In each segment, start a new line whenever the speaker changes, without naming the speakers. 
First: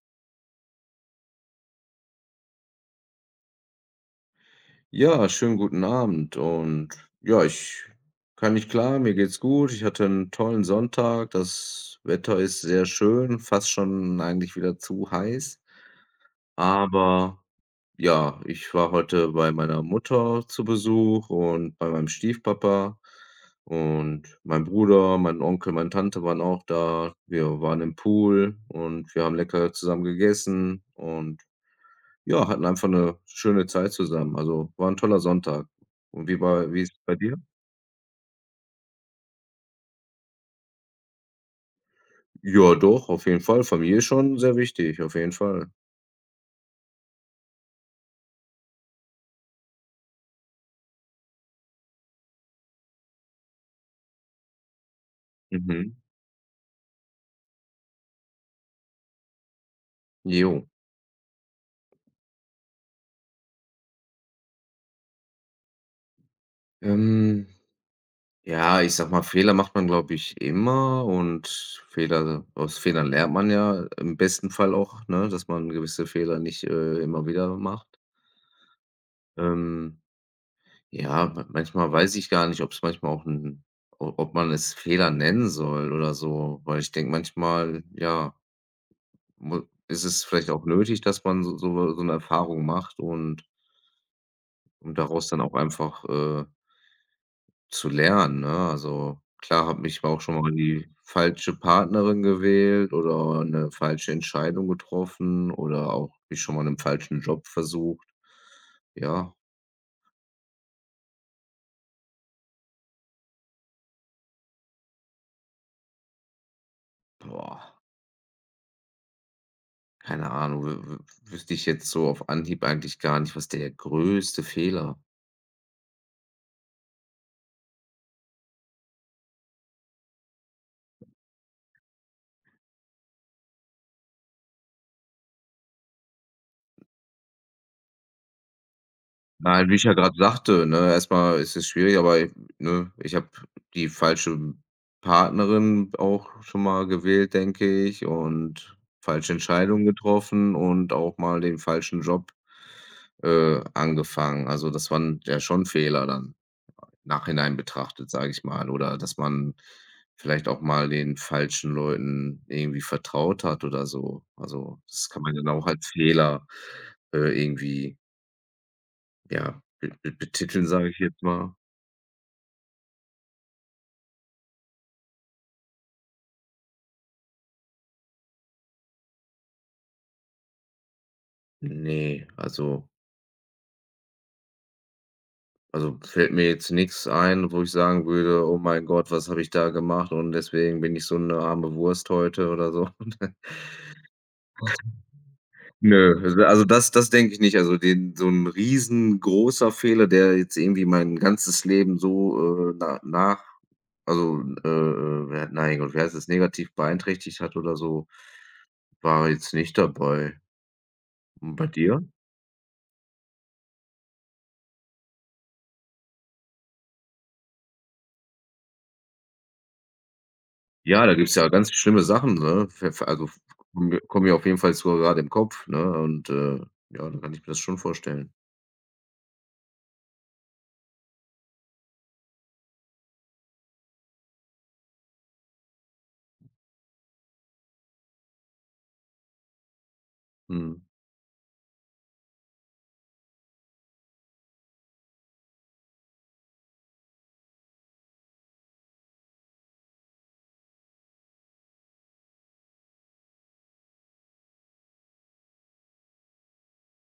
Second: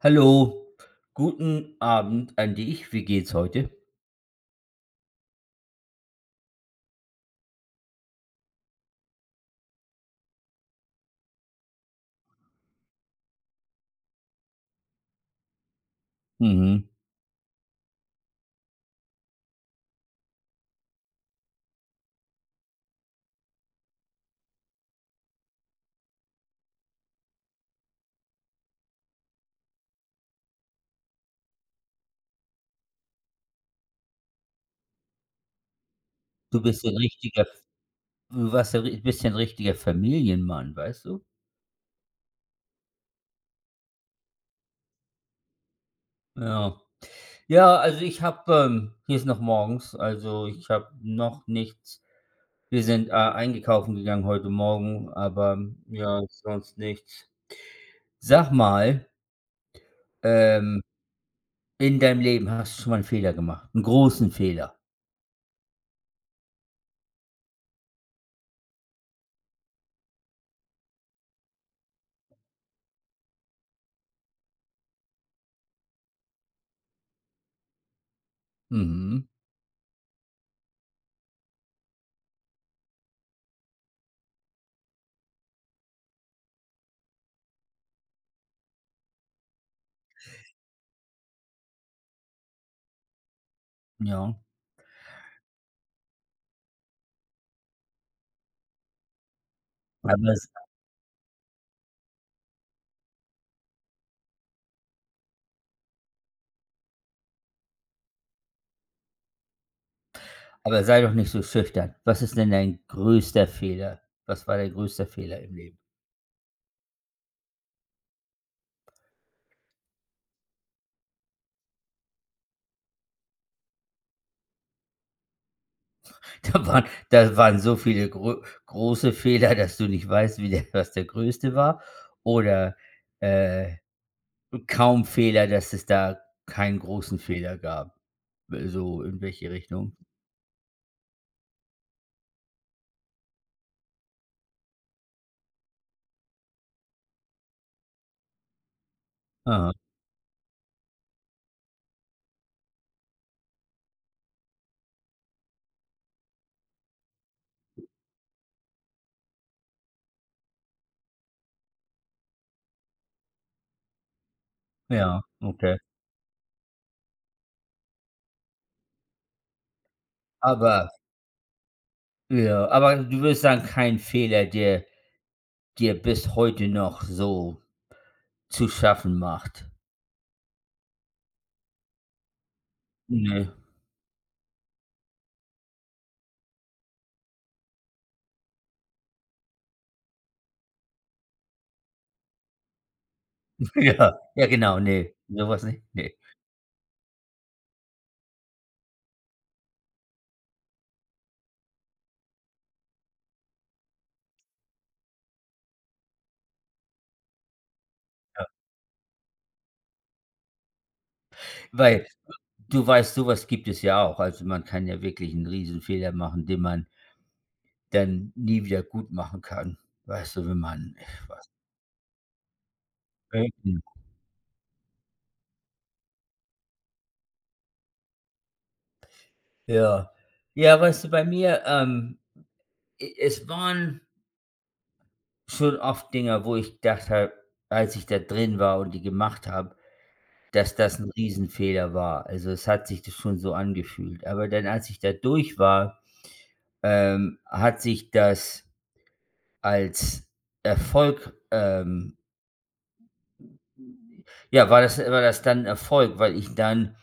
Hallo, guten Abend an dich. Wie geht's heute?
Ja, schönen guten Abend und ja, ich kann nicht klagen, mir geht's gut. Ich hatte 'n tollen Sonntag. Das Wetter ist sehr schön, fast schon eigentlich wieder zu heiß.
Mhm.
Aber ja, ich war heute bei meiner Mutter zu Besuch und bei meinem Stiefpapa und mein Bruder, mein Onkel, meine Tante waren auch da. Wir waren im Pool und wir haben lecker zusammen gegessen und ja, hatten einfach 'ne schöne Zeit zusammen. Also, war 'n toller Sonntag. Und wie
Du
war wie
bist
ist
ein
es bei dir?
richtiger F du warst 'n ri Bist ja richtiger Familienmann, weißt du?
Ja, doch, auf jeden Fall. Familie ist schon sehr wichtig, auf jeden Fall.
Ja. Ja, also ich habe, hier ist noch morgens, also ich habe noch nichts. Wir sind, einkaufen gegangen heute Morgen, aber
Mhm.
ja, sonst nichts. Sag mal,
Jo.
ähm, in deinem Leben, hast du schon mal 'n Fehler gemacht, einen großen Fehler?
Ähm, ja, ich sage mal, Fehler macht man, glaube ich, immer und Fehler aus Fehlern lernt man ja im besten Fall auch, ne, dass man gewisse Fehler nicht, immer wieder macht.
Mhm,
Ähm, ja, ma manchmal weiß ich gar nicht, ob's manchmal auch 'n o ob man es Fehler nennen soll oder so, weil ich denke manchmal, ja Mu ist es vielleicht auch nötig, dass man so so 'ne Erfahrung macht, und
ja.
um daraus dann auch einfach, zu lernen, ne? Also, klar habe ich auch
Aber
schon mal die falsche Partnerin gewählt oder eine falsche Entscheidung getroffen oder auch mich schon mal 'nen falschen Job versucht. Ja,
Aber sei doch nicht so schüchtern. Was ist denn dein größter Fehler? Was war dein größter Fehler im Leben?
boah, keine Ahnung, wü wü wüsste ich jetzt so auf Anhieb eigentlich gar nicht, was der größte Fehler.
Da waren so viele grö große Fehler, dass du nicht weißt, wie der was der größte war, oder, äh, kaum Fehler, dass es da keinen großen Fehler gab? So in welche
Nein, wie ich ja
Richtung?
gerade sagte, ne, erstmal ist es schwierig, aber, ne, ich habe die falsche Partnerin auch schon mal gewählt, denke ich, und falsche
Aha,
Entscheidungen getroffen und auch mal den falschen Job, angefangen. Also, das waren ja schon Fehler dann, im Nachhinein betrachtet, sage ich mal, oder dass man vielleicht auch mal den falschen Leuten irgendwie vertraut hat oder so. Also, das
ja,
kann man dann auch
okay.
als Fehler, irgendwie ja, be be betiteln,
Aber
sage ich jetzt mal,
ja, aber du würdest sagen, kein Fehler, der dir bis heute noch so zu schaffen macht?
ne, also
Ne.
also fällt mir jetzt nix ein, wo ich sagen würde: „Oh mein Gott, was habe ich da gemacht und deswegen bin ich so eine arme Wurst heute“ oder so.
Ja, ja, genau, ne, sowas nicht, ne.
Nö, also das denke ich nicht. Also den so 'n riesengroßer Fehler, der jetzt irgendwie mein ganzes Leben so, na nach also, nein, Gott, wie heißt das, negativ beeinträchtigt hat oder so, war jetzt nicht dabei. Und bei dir?
Weil du weißt, sowas gibt es ja auch. Also, man kann ja wirklich einen riesen Fehler machen, den man dann nie wieder gut machen kann. Weißt du, wenn man
Ja, da gibt's ja
was.
ganz schlimme Sachen, ne? Ver ver Also, kommen mir auf jeden Fall so gerade im Kopf, ne? Und, ja, dann kann ich mir das schon vorstellen.
Ja. Ja, weißt du, bei mir, e es waren schon oft Dinger, wo ich gedacht habe, als ich da drin war und die gemacht habe, dass
Mhm.
das ein Riesenfehler war. Also, es hat sich das schon so angefühlt. Aber dann, als ich da durch war, hat sich das. Als Erfolg, ja, war das dann Erfolg, weil ich dann,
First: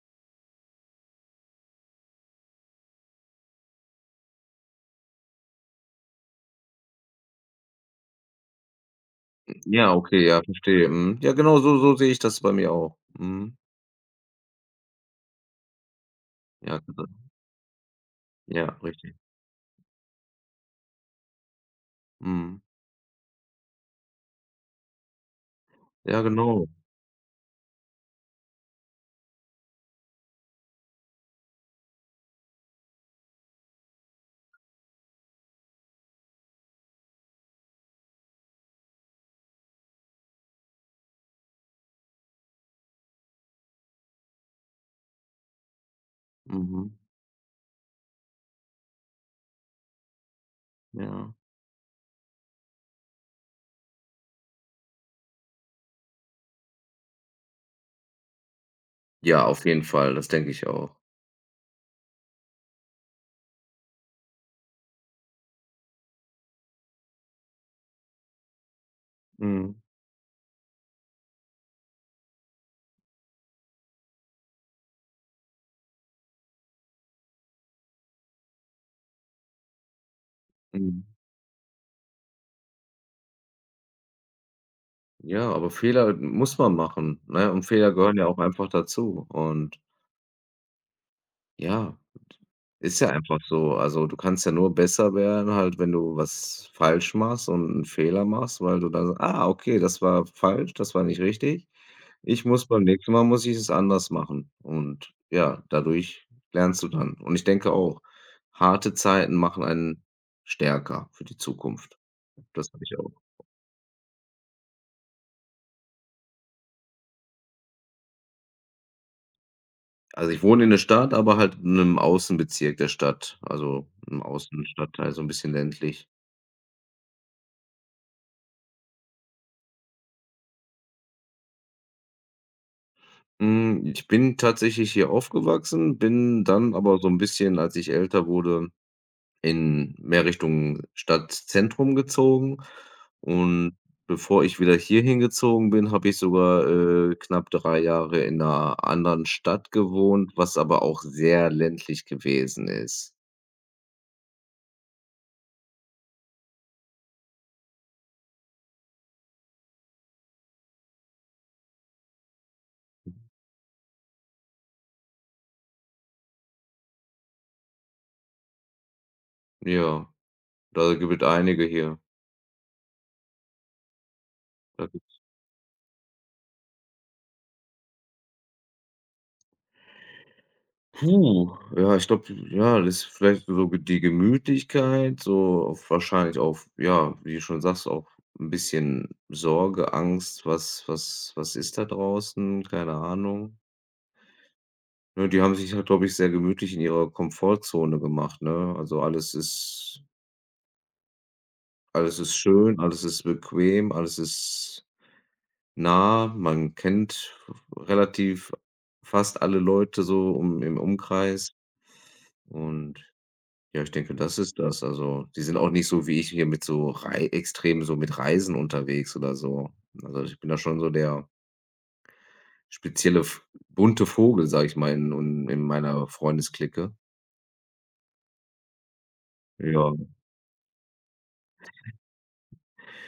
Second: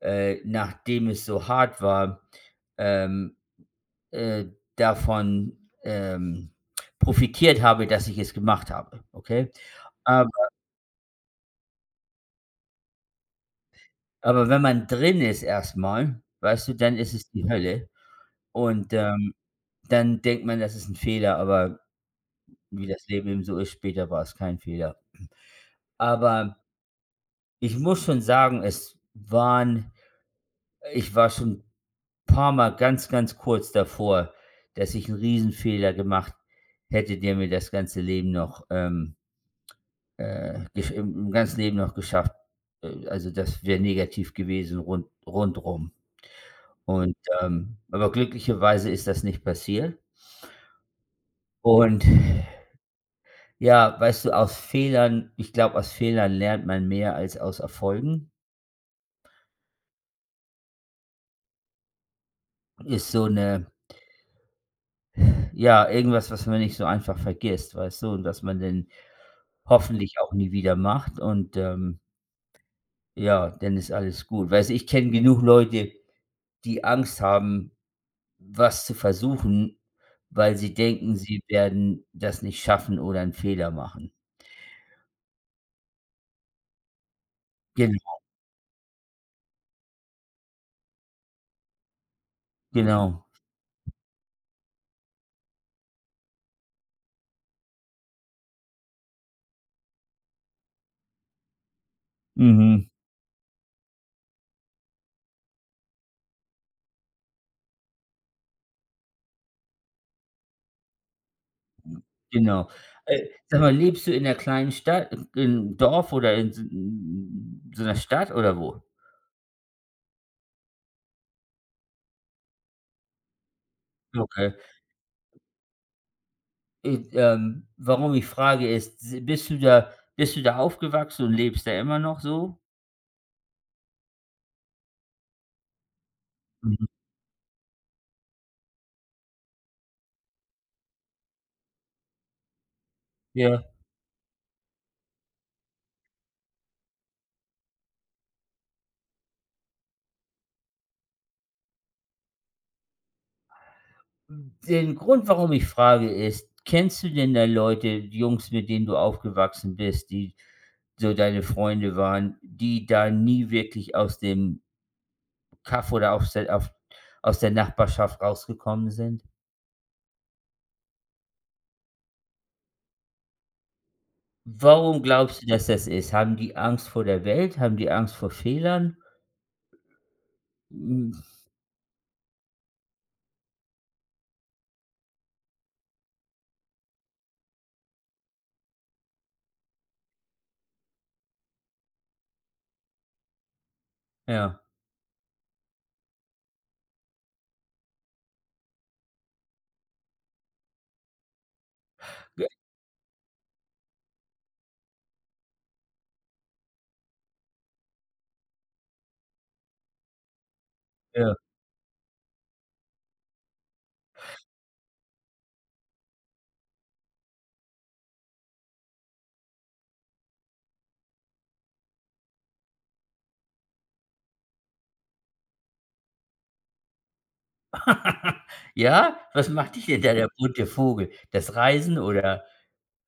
nachdem es so hart war, ähm, äh, davon, ähm, profitiert habe, dass ich es gemacht habe, okay?
Ja, okay,
Aber
ja, verstehe. Mhm. Ja, genau, so sehe ich das bei mir auch. Mhm.
aber wenn man drin ist erstmal, weißt du,
Ja,
dann
genau.
ist es die Hölle
Ja,
und,
richtig.
dann denkt man, das ist ein Fehler, aber
Mhm.
wie das Leben eben so ist, später war es kein Fehler.
Ja,
Aber
genau.
ich muss schon sagen, es waren. Ich war schon 'n paar Mal ganz, ganz kurz davor, dass ich einen Riesenfehler gemacht hätte, der mir das ganze Leben noch, gesch im im ganzen Leben noch geschafft, also, das wäre negativ gewesen rundrum.
Mhm.
Und, aber glücklicherweise ist das nicht passiert.
Ja.
Und ja, weißt du, aus Fehlern ich glaube, aus Fehlern lernt man mehr als aus Erfolgen.
Ja, auf jeden Fall, das denke ich auch.
Ist so 'ne, ja, irgendwas, was man nicht so einfach vergisst, weißt du? Und was man dann
Mhm.
hoffentlich auch nie wieder macht und, ja, dann ist alles gut. Weißt du, ich kenne genug Leute, die Angst haben, was zu versuchen, weil sie
Mhm.
denken, sie werden das nicht schaffen oder einen Fehler machen.
Ja, aber Fehler muss man machen, ne? Und Fehler gehören
Genau,
ja auch einfach dazu und ja. Ist ja
genau.
einfach so. Also, du kannst ja nur besser werden halt, wenn du was falsch machst und einen Fehler machst, weil du dann: „Ah, okay, das war falsch, das war nicht richtig. Ich muss beim
Mhm,
nächsten Mal muss ich es anders machen.“ Und ja, dadurch lernst du dann. Und ich denke auch, harte Zeiten machen einen stärker für die Zukunft. Das
genau.
habe ich auch.
Sag mal, lebst du in 'ner kleinen Stadt, im Dorf oder in s n so einer Stadt oder wo?
Also, ich wohne in der Stadt, aber halt in einem Außenbezirk der Stadt, also, im
Okay.
Außenstadtteil, so ein bisschen ländlich.
Warum ich frage ist, s bist du da aufgewachsen und lebst da immer noch so?
Hm, ich bin tatsächlich hier aufgewachsen, bin dann
Mhm.
aber so 'n bisschen, als ich älter wurde, in mehr Richtung Stadtzentrum gezogen.
Ja.
Und bevor ich wieder hier hingezogen bin, habe ich sogar, knapp 3 Jahre in 'ner anderen Stadt gewohnt, was aber auch sehr ländlich gewesen ist.
Den Grund, warum ich frage, ist, kennst du denn da Leute, die Jungs, mit denen du aufgewachsen bist, die so deine Freunde waren, die da nie wirklich aus dem Kaff oder aus der, auf, aus der Nachbarschaft rausgekommen sind?
Ja, da gibt einige hier. Da
Warum glaubst du, dass das ist? Haben die Angst vor der Welt? Haben die Angst vor Fehlern? Hm,
Ja, ich glaube, ja, das ist vielleicht so ge die Gemütlichkeit, so auf wahrscheinlich auf ja, wie du schon sagst, auch ein bisschen Sorge, Angst, was ist da draußen? Keine Ahnung.
ja.
Ne, die haben sich halt, glaube ich, sehr gemütlich in ihrer Komfortzone gemacht, ne? Also, alles ist
Ge
schön, alles ist bequem, alles ist nah. Man kennt relativ fast alle Leute so um im
ja.
Umkreis und ja, ich denke, das ist das. Also, die sind auch nicht so wie ich hier mit so rei extrem so mit Reisen unterwegs oder so. Also, ich bin da schon so der spezielle v bunte Vogel, sage ich mal, in meiner Freundesclique.
Ja? Was macht dich
Ja.
denn da der bunte Vogel? Das Reisen oder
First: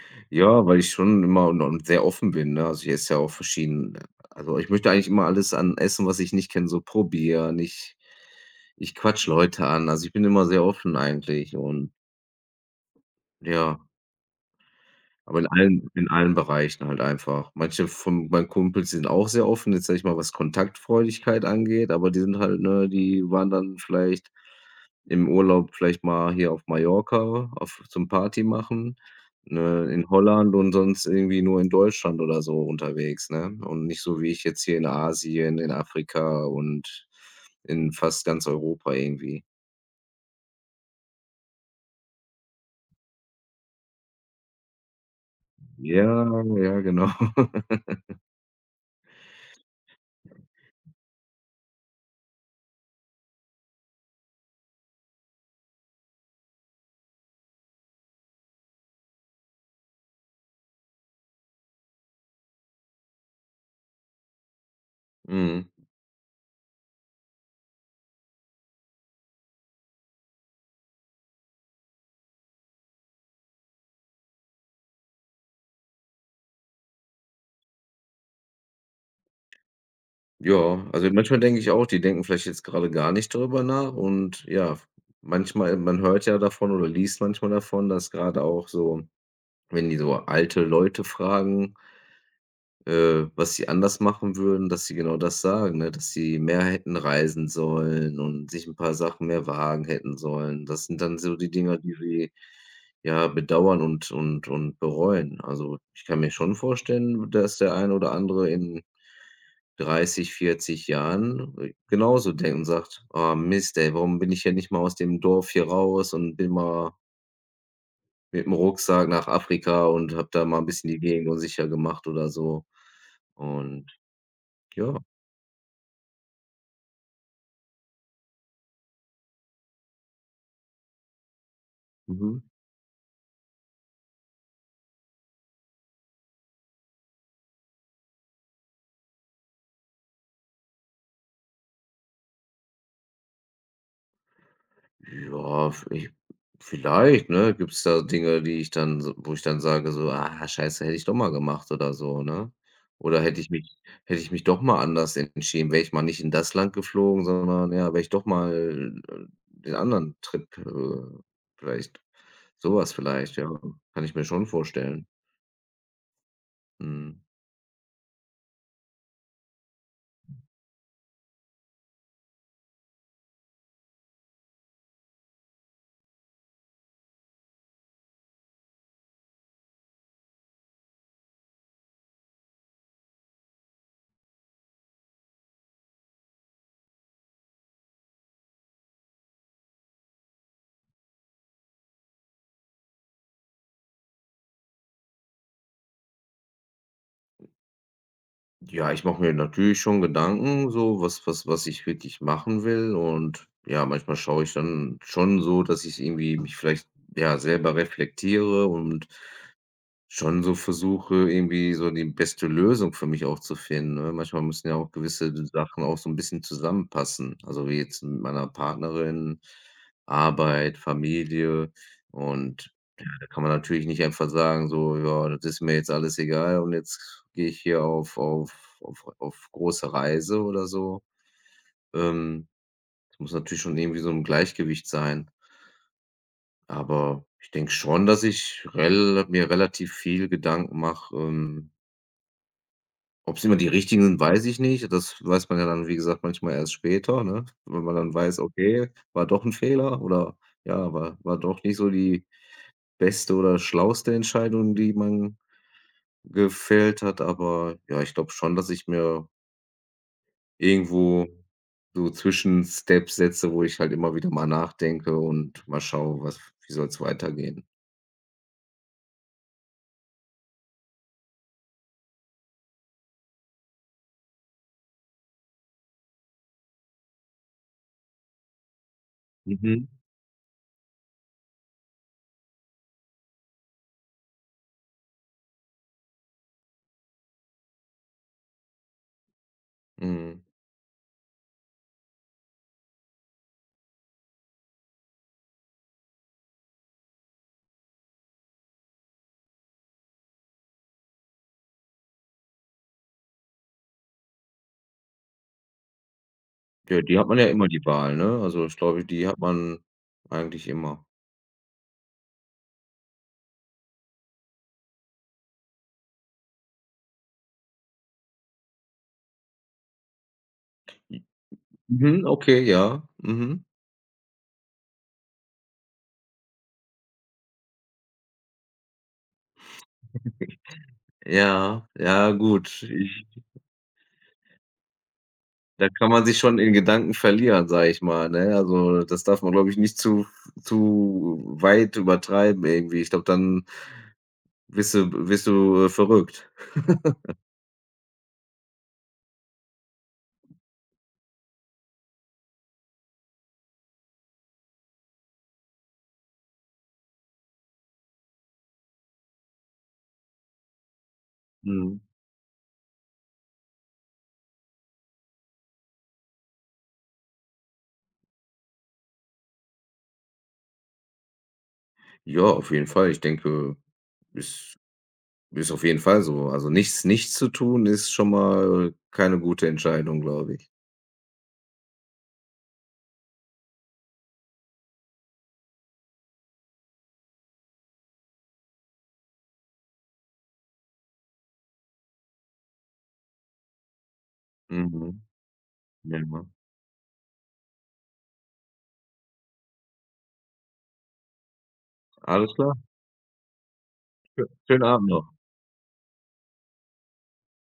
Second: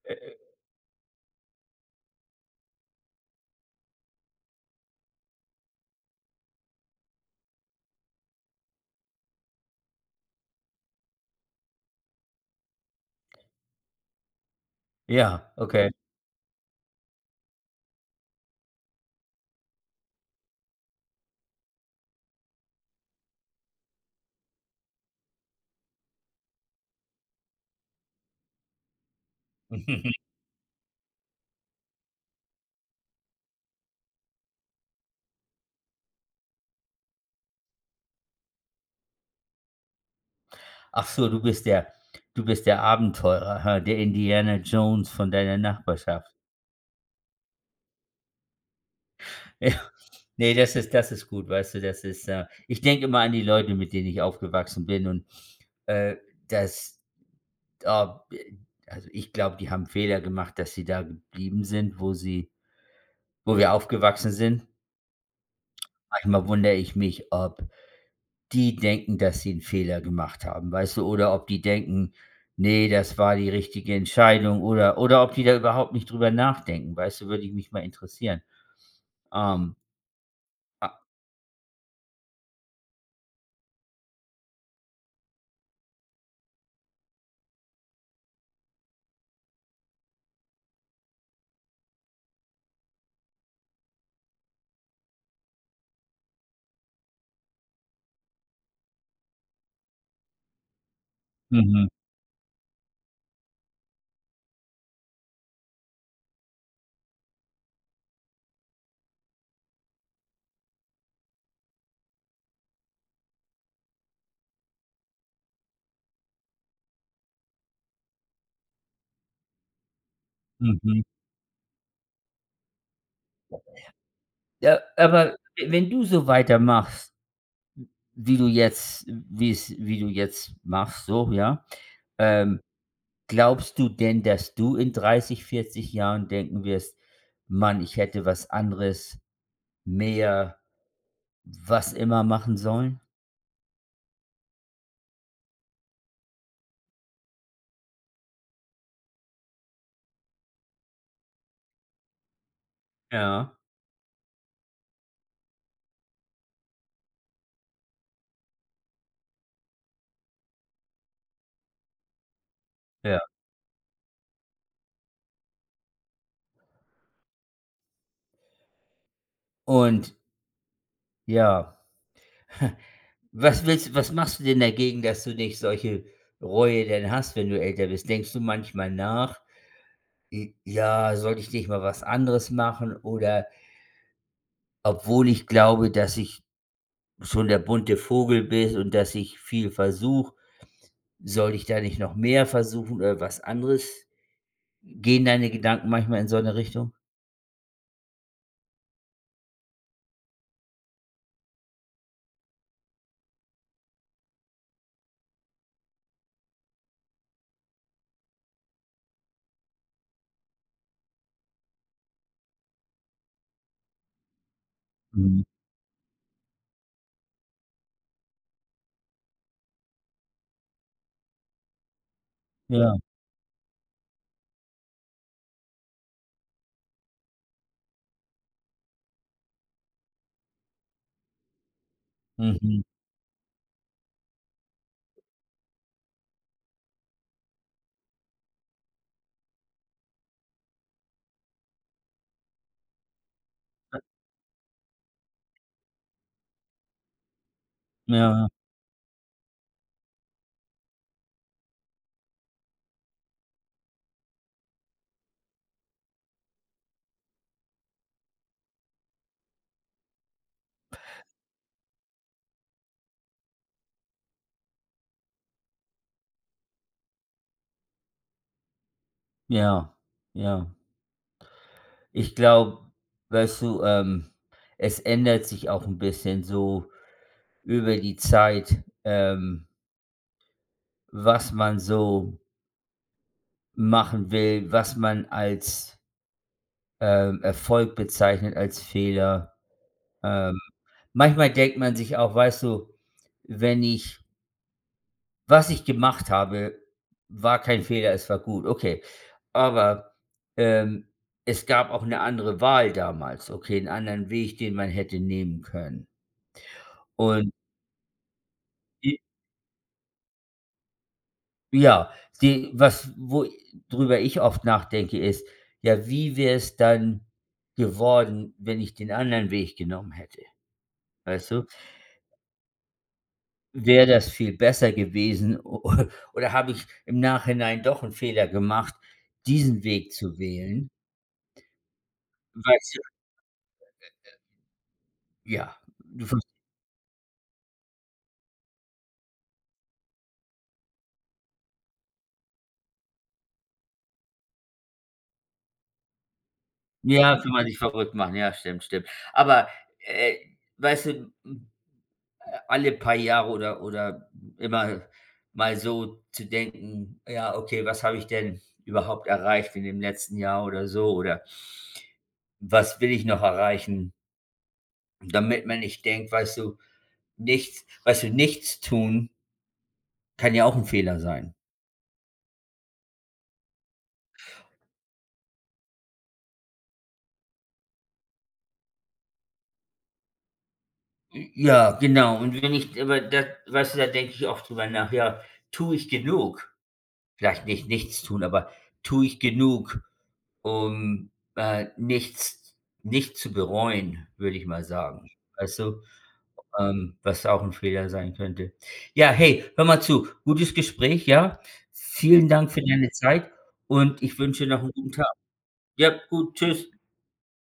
äh,
Ja, weil ich schon immer sehr offen bin, ne? Also, ich esse ja auch verschieden, ne? Also, ich möchte eigentlich immer alles an Essen, was ich nicht kenne, so probieren. Ich quatsche Leute an. Also, ich bin immer sehr offen eigentlich und ja. Aber in
ja,
allen
okay.
in allen Bereichen halt einfach. Manche von meinen Kumpels, die sind auch sehr offen, jetzt sag ich mal, was Kontaktfreudigkeit angeht, aber die sind halt ne, die waren dann vielleicht im Urlaub vielleicht mal hier auf Mallorca auf zum Party machen, ne, in Holland und sonst irgendwie nur in Deutschland oder so unterwegs, ne? Und nicht so wie ich jetzt hier in Asien, in Afrika und in fast ganz Europa irgendwie.
Ach so, du bist der Abenteurer, ha, der Indiana Jones von deiner
Ja,
Nachbarschaft.
ja, genau.
Ja. Ne, das ist gut, weißt du, das ist, ich denke immer an die Leute, mit denen ich aufgewachsen bin und, äh, das da b also, ich glaube, die haben Fehler gemacht, dass sie da geblieben sind, wo wir aufgewachsen sind.
Mhm.
Manchmal wundere ich mich, ob die denken, dass sie einen Fehler gemacht haben, weißt du? Oder ob die denken: nee, das war die richtige Entscheidung, oder ob die da überhaupt nicht drüber nachdenken, weißt du? Würde ich mich mal interessieren. Ähm,
Ja,
a
also manchmal denke ich auch, die denken vielleicht jetzt gerade gar nicht darüber nach und ja, manchmal man hört ja davon oder liest manchmal davon, dass gerade auch so, wenn die so alte Leute fragen was sie anders machen würden, dass sie genau das sagen, ne? Dass sie mehr hätten reisen sollen und sich ein paar Sachen mehr wagen hätten sollen. Das sind dann so die Dinger,
mhm,
die sie, ja, bedauern und bereuen. Also, ich kann mir schon vorstellen, dass der ein oder andere in 30, 40 Jahren, genauso denkt und sagt: „Ah, Mist, ey, warum bin ich ja nicht mal aus dem Dorf hier raus und bin mal mit dem Rucksack nach Afrika und habe da mal ein bisschen die
mhm.
Gegend unsicher gemacht“ oder so. Und
Ja,
ja,
aber wenn du so weitermachst, wie du jetzt machst, so, ja,
mhm.
ähm, glaubst du denn, dass du in 30, 40 Jahren denken wirst: „Mann, ich hätte was anderes, mehr, was immer machen sollen?“
Ja, v ich vielleicht, ne? Gibt's da Dinge, die ich dann so wo ich dann sage so: „Ah, scheiße, hätte ich doch mal gemacht“ oder so, ne? Oder hätte ich
Ja,
mich hätte ich mich doch mal anders entschieden, wäre ich mal nicht in das Land geflogen, sondern ja, wäre ich doch mal, den anderen Trip, vielleicht sowas
ja.
vielleicht, ja. Kann ich mir schon vorstellen. Mhm.
Und ja, was machst du denn dagegen, dass du nicht solche Reue denn hast, wenn du älter bist? Denkst du manchmal nach: „J ja, sollte ich nicht mal was anderes machen?“ Oder obwohl ich glaube, dass ich schon der bunte Vogel bin und dass ich viel versuche, soll ich da nicht noch mehr versuchen oder was anderes? Gehen deine Gedanken manchmal in so eine Richtung?
Ja, ich mache mir natürlich schon Gedanken, so was ich wirklich machen will und ja, manchmal schaue ich dann schon so, dass ich irgendwie mich vielleicht, ja, selber reflektiere und schon so versuche, irgendwie so die beste Lösung für mich auch zu finden, ne? Manchmal müssen ja auch gewisse
Mhm.
Sachen auch so ein bisschen zusammenpassen. Also, wie jetzt mit meiner Partnerin, Arbeit, Familie und
Ja.
ja, da kann man natürlich nicht einfach sagen so: „Ja, das ist mir jetzt alles egal und jetzt gehe ich hier auf große Reise“ oder so. Ähm,
Mhm.
es muss natürlich schon irgendwie so ein Gleichgewicht sein. Aber ich denke schon, dass ich rel mir relativ viel Gedanken mache, ob's immer die richtigen sind, weiß ich nicht. Das weiß man ja dann, wie gesagt, manchmal erst später, ne? Wenn man dann weiß:
Ja,
„Okay, war doch 'n Fehler“ oder ja, war war doch nicht so die beste oder schlauste Entscheidung, die man gefällt hat. Aber ja, ich glaube schon, dass ich mir irgendwo so Zwischensteps setze, wo ich halt immer wieder mal nachdenke und mal schaue, was wie soll's weitergehen?
ja, ja. Ich glaube, weißt du, es ändert sich auch ein bisschen so über die Zeit,
Mhm.
was man so machen will, was man als, Erfolg bezeichnet, als Fehler.
Mhm.
Ähm, manchmal denkt man sich auch, weißt du, wenn ich was ich gemacht habe, war kein Fehler, es war gut, okay. Aber, ähm, es gab auch eine andere Wahl damals, okay, einen anderen Weg, den man hätte nehmen können.
Ja, die hat man ja
Und
immer die Wahl, ne? Also, ich glaube, die hat man eigentlich immer.
ja, die was wo drüber ich oft nachdenke, ist: „Ja, wie wäre es dann geworden, wenn ich den anderen Weg genommen hätte?“ Weißt du?
Mhm, okay, ja. Mhm.
Wäre das viel besser gewesen o oder habe ich im Nachhinein doch einen Fehler gemacht, diesen Weg zu wählen?
Ja, ja gut.
Weißt du,
Ich
ja,
da kann man
du
sich
ver
schon in Gedanken verlieren, sage ich mal, ne? Also, das darf man, glaube ich, nicht zu weit übertreiben irgendwie. Ich glaube, dann bist du, verrückt.
ja, kann man sich verrückt machen. Ja, stimmt, stimmt. Aber, äh, weißt du, alle paar Jahre oder immer mal so zu denken: „Ja, okay, was habe ich denn überhaupt erreicht in dem letzten Jahr oder so, oder
Mhm.
was will ich noch erreichen?“ Damit man nicht denkt, weißt du, nichts, weißt du, nichts tun kann ja auch ein Fehler sein.
Ja, auf jeden Fall. Ich denke, ist ist auf jeden Fall so. Also, nichts zu tun ist schon mal keine gute Entscheidung, glaube ich.
Ja, genau. Und wenn ich aber das, weißt du, da denke ich auch drüber nach: „Ja, tue ich genug?“ Vielleicht nicht nichts tun, aber tue ich genug, um, äh, nichts nicht zu bereuen, würde ich mal
Mhm.
sagen. Weißt du,
Ja.
was auch ein Fehler sein könnte. Ja, hey, hör mal zu, gutes Gespräch, ja? Vielen
Alles
Dank
klar.
für deine Zeit und ich wünsche noch
Schönen
einen
Abend
guten
noch.
Tag. Ja, gut, tschüss.